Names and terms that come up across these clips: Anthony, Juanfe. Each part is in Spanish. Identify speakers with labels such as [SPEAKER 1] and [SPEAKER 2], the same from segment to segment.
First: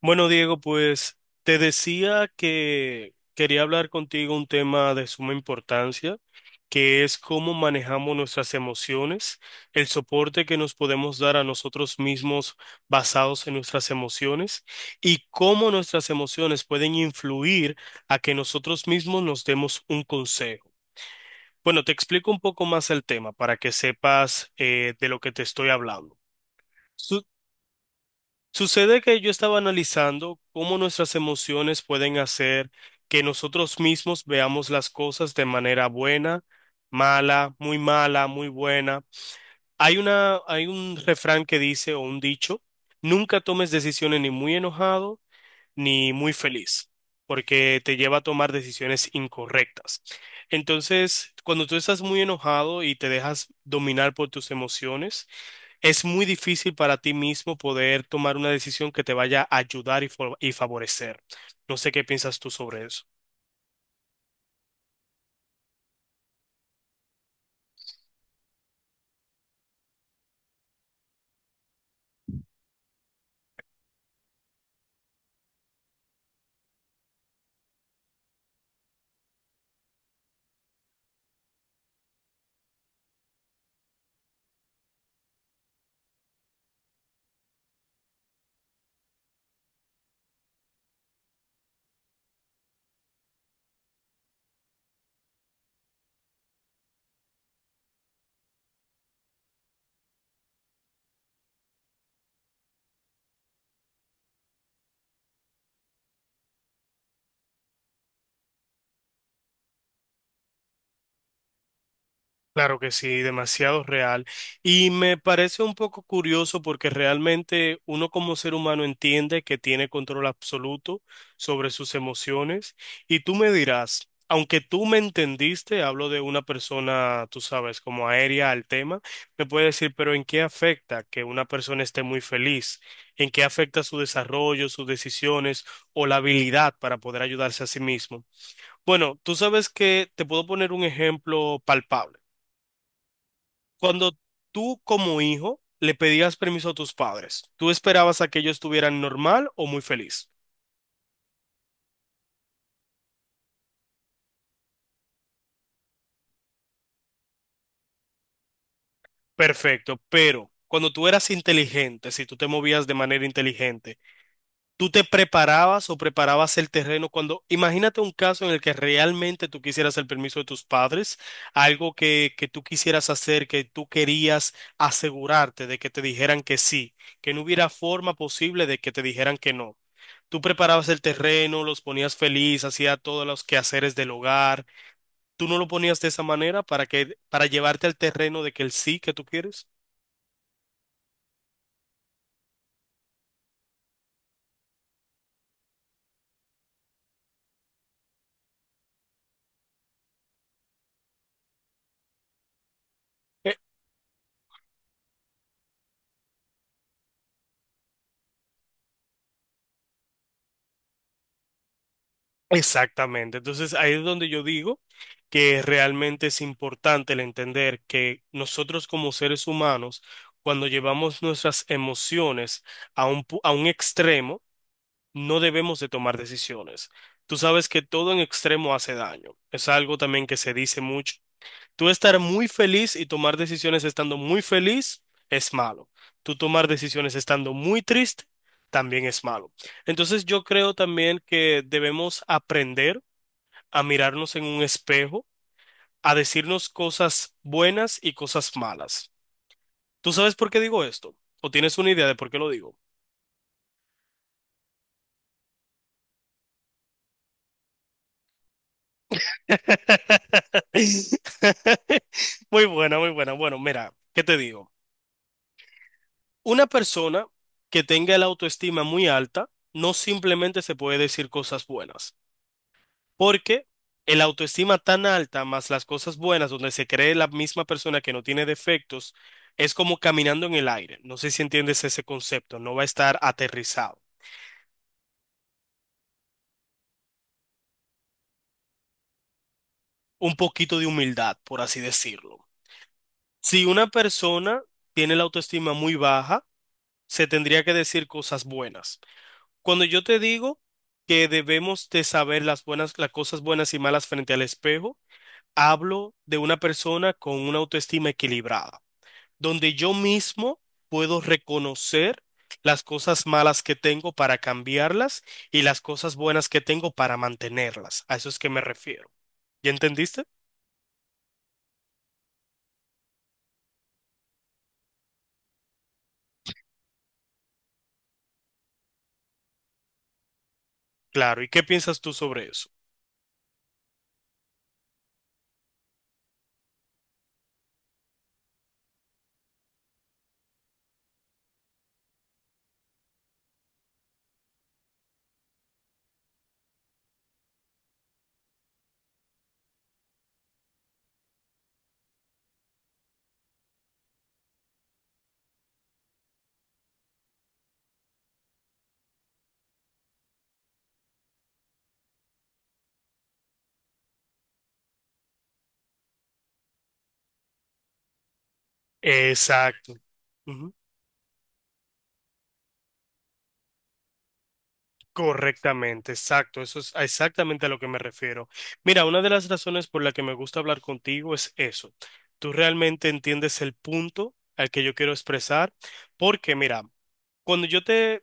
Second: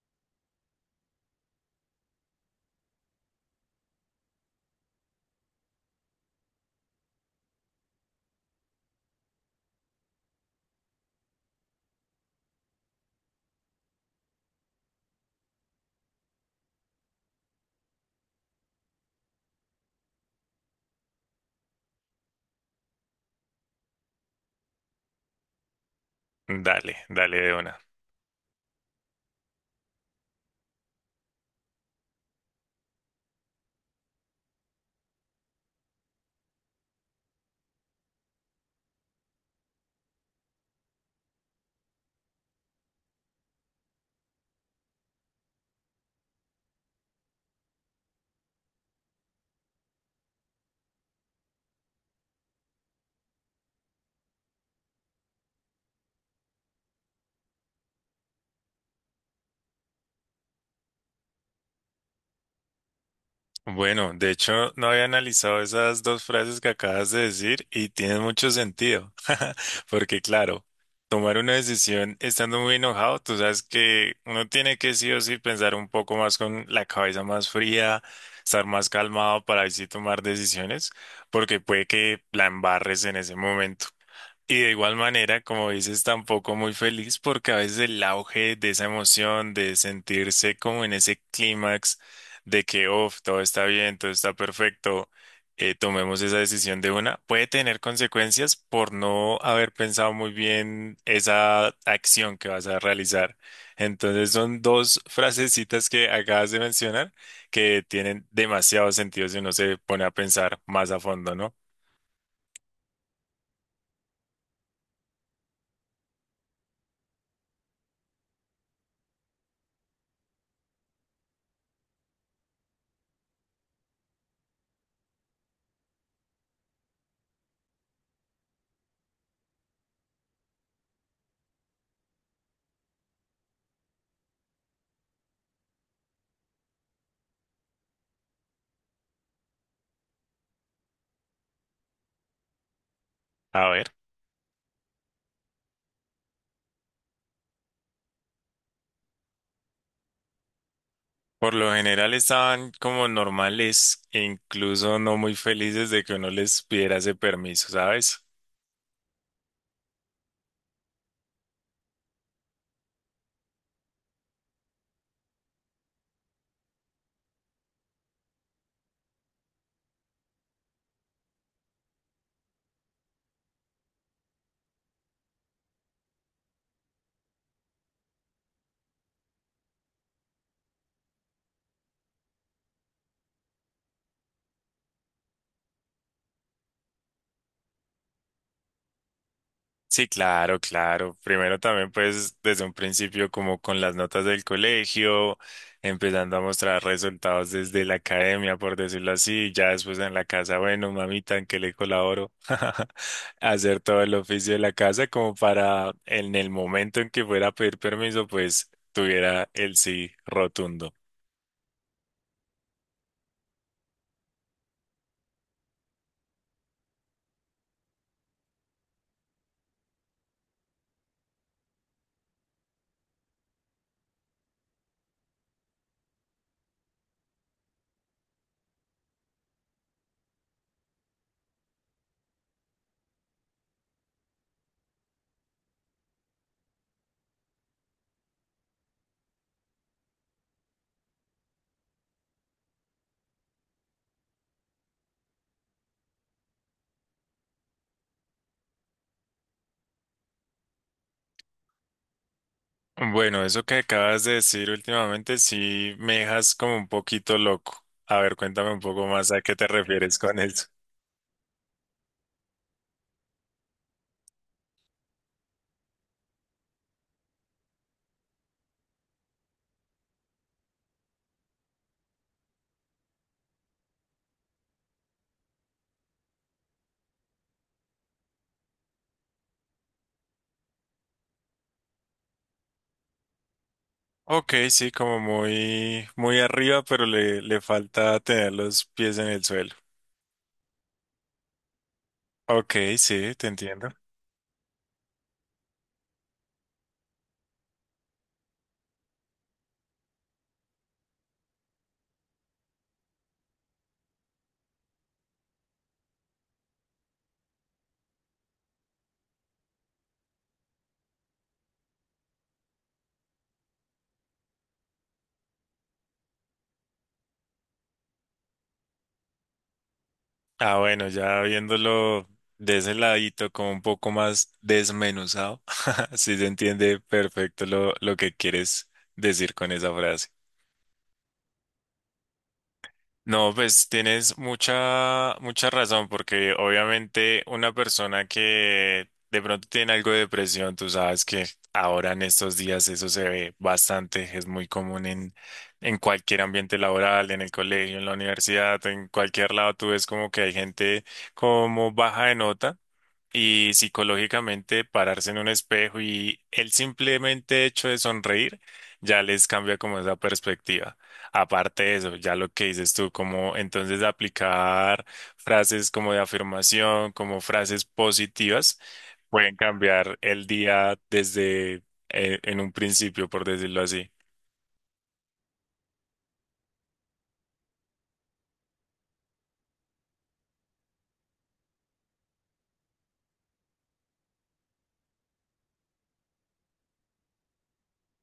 [SPEAKER 1] Bueno, Diego, pues te decía que quería hablar contigo un tema de suma importancia, que es cómo manejamos nuestras emociones, el soporte que nos podemos dar a nosotros mismos basados en nuestras emociones y cómo nuestras emociones pueden influir a que nosotros mismos nos demos un consejo. Bueno, te explico un poco más el tema para que sepas de lo que te estoy hablando.
[SPEAKER 2] Dale,
[SPEAKER 1] Su-
[SPEAKER 2] dale de una.
[SPEAKER 1] Sucede que yo estaba analizando cómo nuestras emociones pueden hacer que nosotros mismos veamos las cosas de manera buena, mala, muy buena. Hay un refrán que dice o un dicho, nunca tomes decisiones ni muy enojado ni muy feliz, porque te lleva a tomar decisiones incorrectas. Entonces, cuando tú estás muy enojado y te dejas dominar por tus emociones, es muy difícil para ti mismo poder tomar una decisión que te vaya a ayudar y favorecer. No sé qué piensas tú sobre eso.
[SPEAKER 2] Bueno, de hecho, no había analizado esas dos frases que acabas de decir y tienen mucho sentido, porque claro, tomar una decisión estando muy enojado, tú sabes que uno tiene que sí o sí pensar un poco más con la cabeza más fría, estar más calmado para así tomar decisiones, porque puede que la embarres en ese momento. Y de igual manera, como dices, tampoco muy feliz porque a veces el auge de esa emoción, de sentirse como en ese clímax de que, oh, todo está bien, todo está perfecto, tomemos esa decisión de una, puede tener consecuencias por no haber pensado muy bien esa acción que vas a realizar. Entonces son dos frasecitas que acabas de mencionar que tienen demasiado sentido si uno se pone a pensar más a fondo, ¿no?
[SPEAKER 1] Claro que sí, demasiado real. Y me parece un poco curioso porque realmente uno como ser humano entiende que tiene control absoluto sobre sus emociones. Y tú me dirás, aunque tú me entendiste, hablo de una persona, tú sabes, como aérea al tema, me puede decir, pero ¿en qué afecta que una persona esté muy feliz? ¿En qué afecta su desarrollo, sus decisiones o la habilidad para poder ayudarse a sí mismo? Bueno, tú sabes que te puedo poner un ejemplo palpable.
[SPEAKER 2] A ver.
[SPEAKER 1] Cuando tú como hijo le pedías permiso a tus padres, ¿tú esperabas a que ellos estuvieran normal o muy feliz?
[SPEAKER 2] Por lo general estaban como normales e incluso no muy felices de que uno les pidiera ese permiso, ¿sabes?
[SPEAKER 1] Perfecto, pero cuando tú eras inteligente, si tú te movías de manera inteligente, ¿tú te preparabas o preparabas el terreno cuando, imagínate un caso en el que realmente tú quisieras el permiso de tus padres, algo que tú quisieras hacer, que tú querías asegurarte de que te dijeran que sí, que no hubiera forma posible de que te dijeran que no? Tú preparabas el terreno, los ponías feliz, hacía todos los quehaceres del hogar. ¿Tú no lo ponías de esa manera para para llevarte al terreno de que el sí que tú quieres?
[SPEAKER 2] Sí, claro, claro. Primero también pues desde un principio como con las notas del colegio, empezando a mostrar resultados desde la academia, por decirlo así, ya después en la casa, bueno, mamita, ¿en qué le colaboro? Hacer todo el oficio de la casa como para en el momento en que fuera a pedir permiso, pues tuviera el sí rotundo.
[SPEAKER 1] Exactamente. Entonces, ahí es donde yo digo que realmente es importante el entender que nosotros como seres humanos, cuando llevamos nuestras emociones a a un extremo, no debemos de tomar decisiones. Tú sabes que todo en extremo hace daño. Es algo también que se dice mucho. Tú estar muy feliz y tomar decisiones estando muy feliz es malo. Tú tomar decisiones estando muy triste también es malo. Entonces, yo creo también que debemos aprender a mirarnos en un espejo, a decirnos cosas buenas y cosas malas. ¿Tú sabes por qué digo esto? ¿O tienes una idea de por qué lo digo?
[SPEAKER 2] Bueno, eso que acabas de decir últimamente sí me dejas como un poquito loco. A ver, cuéntame un poco más a qué te refieres con eso.
[SPEAKER 1] Muy buena, muy buena. Bueno, mira, ¿qué te digo? Una persona que tenga la autoestima muy alta no simplemente se puede decir cosas buenas. Porque el autoestima tan alta, más las cosas buenas, donde se cree la misma persona que no tiene defectos, es como caminando en el aire. No sé si entiendes ese concepto, no va a estar aterrizado.
[SPEAKER 2] Ok, sí, como muy, muy arriba, pero le falta tener los pies en el suelo.
[SPEAKER 1] Un poquito de humildad, por así decirlo.
[SPEAKER 2] Ok, sí, te
[SPEAKER 1] Si
[SPEAKER 2] entiendo.
[SPEAKER 1] una persona tiene la autoestima muy baja, se tendría que decir cosas buenas. Cuando yo te digo que debemos de saber las buenas, las cosas buenas y malas frente al espejo, hablo de una persona con una autoestima equilibrada, donde yo mismo puedo reconocer las cosas malas que tengo para cambiarlas y las cosas buenas que tengo para mantenerlas. A eso es que me refiero. ¿Ya entendiste?
[SPEAKER 2] Ah, bueno, ya viéndolo de ese ladito, como un poco más desmenuzado, sí se entiende perfecto lo que quieres decir con esa frase.
[SPEAKER 1] Claro. ¿Y qué piensas tú sobre eso?
[SPEAKER 2] No, pues tienes mucha, mucha razón, porque obviamente una persona que de pronto tiene algo de depresión, tú sabes que ahora en estos días eso se ve bastante, es muy común en cualquier ambiente laboral, en el colegio, en la universidad, en cualquier lado, tú ves como que hay gente como baja de nota y psicológicamente pararse en un espejo y el simplemente hecho de sonreír ya les cambia como esa perspectiva. Aparte de eso, ya lo que dices tú, como entonces aplicar frases como de afirmación, como frases positivas, pueden
[SPEAKER 1] Exacto.
[SPEAKER 2] cambiar el
[SPEAKER 1] Ujú.
[SPEAKER 2] día desde en un principio, por decirlo así.
[SPEAKER 1] Correctamente, exacto. Eso es exactamente a lo que me refiero. Mira, una de las razones por la que me gusta hablar contigo es eso. Tú realmente entiendes el punto al que yo quiero expresar, porque mira, Cuando yo te,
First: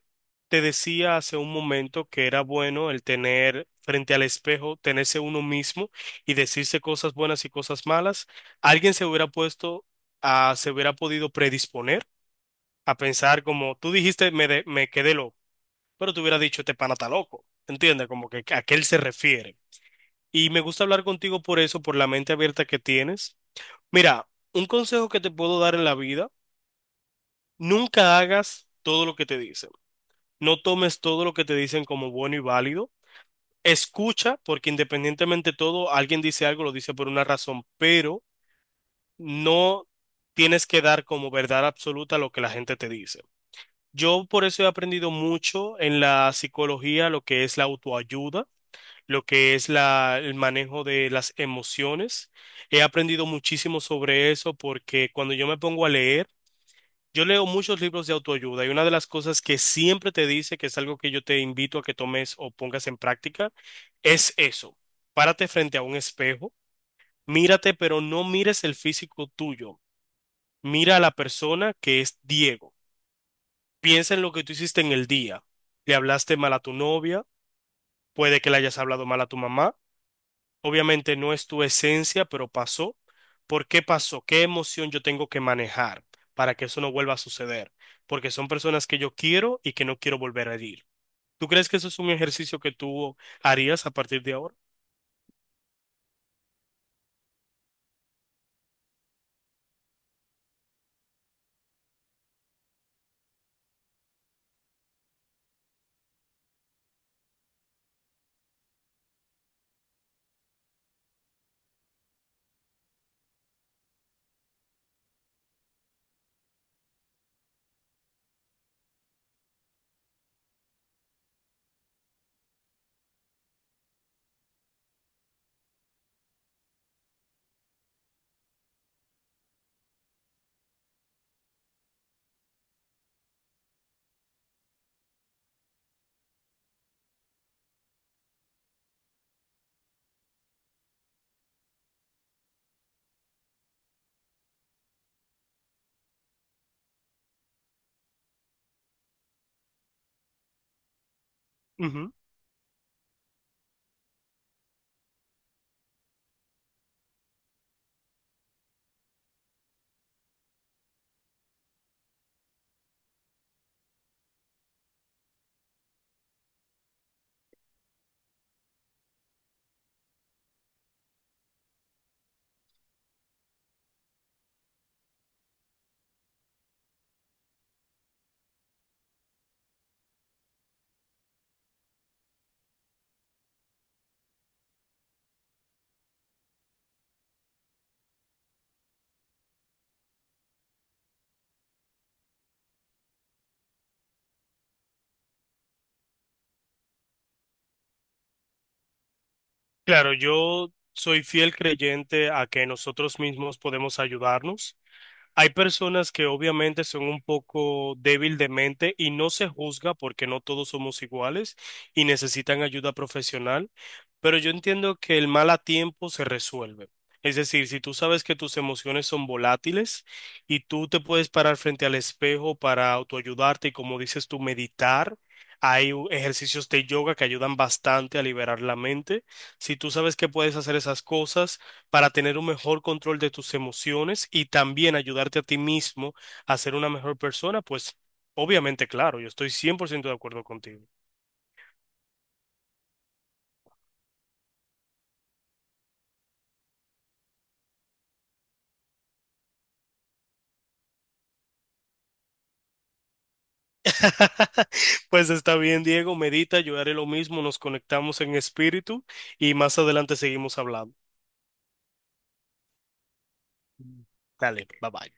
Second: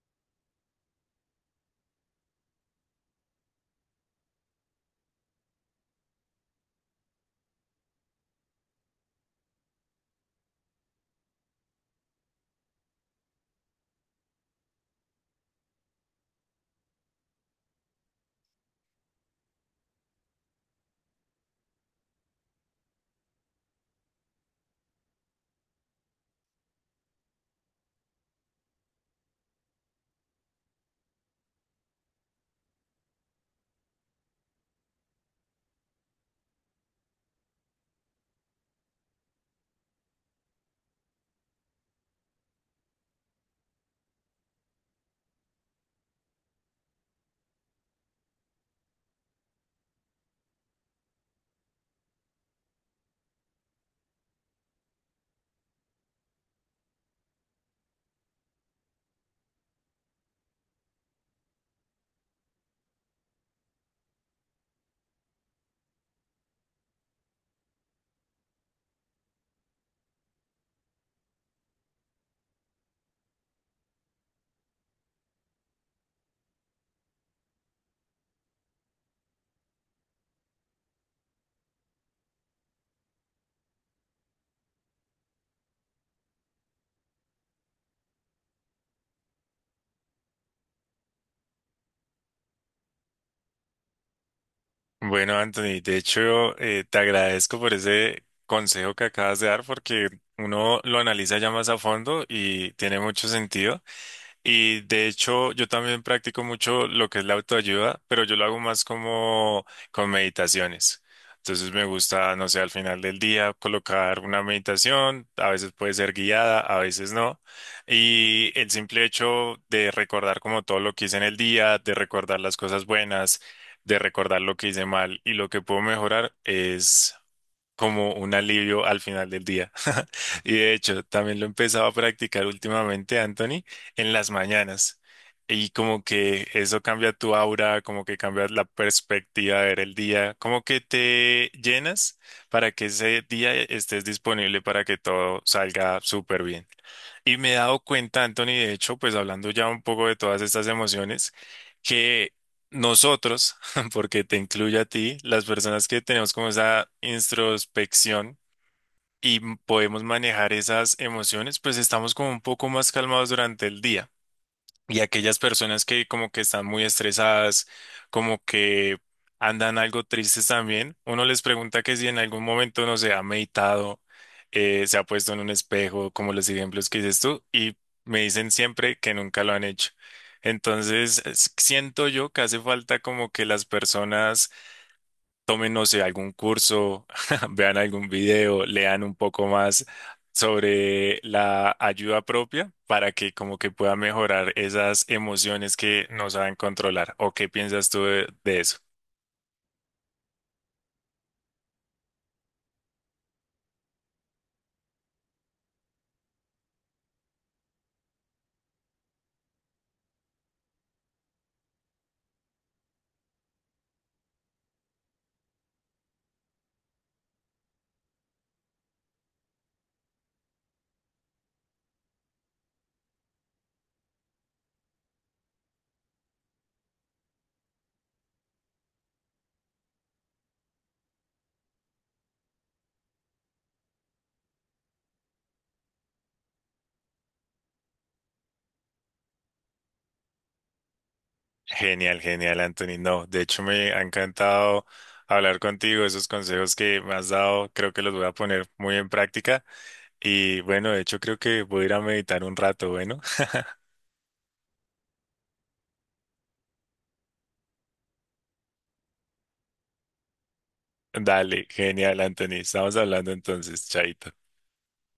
[SPEAKER 1] te decía hace un momento que era bueno el tener frente al espejo, tenerse uno mismo y decirse cosas buenas y cosas malas, alguien se hubiera puesto a, se hubiera podido predisponer a pensar como tú dijiste, me quedé loco, pero te hubiera dicho, este pana está loco, ¿entiendes? Como que a qué él se refiere. Y me gusta hablar contigo por eso, por la mente abierta que tienes. Mira, un consejo que te puedo dar en la vida, nunca hagas todo lo que te dicen. No tomes todo lo que te dicen como bueno y válido. Escucha, porque independientemente de todo, alguien dice algo, lo dice por una razón, pero no tienes que dar como verdad absoluta lo que la gente te dice. Yo por eso he aprendido mucho en la psicología lo que es la autoayuda, lo que es el manejo de las emociones. He aprendido muchísimo sobre eso porque cuando yo me pongo a leer, yo leo muchos libros de autoayuda y una de las cosas que siempre te dice, que es algo que yo te invito a que tomes o pongas en práctica, es eso. Párate frente a un espejo, mírate, pero no mires el físico tuyo. Mira a la persona que es Diego. Piensa en lo que tú hiciste en el día. Le hablaste mal a tu novia, puede que le hayas hablado mal a tu mamá. Obviamente no es tu esencia, pero pasó. ¿Por qué pasó? ¿Qué emoción yo tengo que manejar para que eso no vuelva a suceder? Porque son personas que yo quiero y que no quiero volver a herir. ¿Tú crees que eso es un ejercicio que tú harías a partir de ahora?
[SPEAKER 2] Bueno, Anthony, de hecho, te agradezco por ese consejo que acabas de dar porque uno lo analiza ya más a fondo y tiene mucho sentido. Y de hecho, yo también practico mucho lo que es la autoayuda, pero yo lo hago más como con meditaciones. Entonces me gusta, no sé, al final del día colocar una meditación, a veces puede ser guiada, a veces no. Y el simple hecho de recordar como todo lo que hice en el día, de recordar las cosas buenas, de recordar lo que hice mal y lo que puedo mejorar es como un alivio al final del día. Y de hecho, también lo he empezado a practicar últimamente, Anthony, en las mañanas. Y como que eso cambia tu aura, como que cambia la perspectiva de ver el día, como que te llenas para que ese día estés disponible para que todo salga súper bien. Y me he dado cuenta, Anthony, de hecho, pues hablando ya un poco de todas estas emociones,
[SPEAKER 1] Ujú.
[SPEAKER 2] que nosotros, porque te incluye a ti, las personas que tenemos como esa introspección y podemos manejar esas emociones, pues estamos como un poco más calmados durante el día. Y aquellas personas que como que están muy estresadas, como que andan algo tristes también, uno les pregunta que si en algún momento no se ha meditado, se ha puesto en un espejo, como los ejemplos que dices tú, y me dicen siempre que nunca lo han hecho. Entonces, siento yo que hace falta como que las personas tomen, no sé, algún curso, vean algún video, lean un poco más sobre la ayuda propia para que como que pueda mejorar esas emociones que no saben controlar. ¿O qué piensas tú de eso?
[SPEAKER 1] Claro, yo soy fiel creyente a que nosotros mismos podemos ayudarnos. Hay personas que obviamente son un poco débil de mente y no se juzga porque no todos somos iguales y necesitan ayuda profesional, pero yo entiendo que el mal a tiempo se resuelve. Es decir, si tú sabes que tus emociones son volátiles y tú te puedes parar frente al espejo para autoayudarte y como dices tú, meditar, hay ejercicios de yoga que ayudan bastante a liberar la mente. Si tú sabes que puedes hacer esas cosas, para tener un mejor control de tus emociones y también ayudarte a ti mismo a ser una mejor persona, pues obviamente, claro, yo estoy 100% de acuerdo contigo.
[SPEAKER 2] Genial, genial, Anthony. No, de hecho me ha encantado hablar contigo. Esos consejos que me has dado, creo que los voy a poner muy en práctica. Y bueno, de hecho creo que voy a ir a meditar un rato, bueno.
[SPEAKER 1] Pues está bien, Diego, medita, yo haré lo mismo, nos conectamos en espíritu y más adelante seguimos hablando.
[SPEAKER 2] Dale, genial, Anthony. Estamos hablando entonces, chaito.
[SPEAKER 1] Dale, bye bye.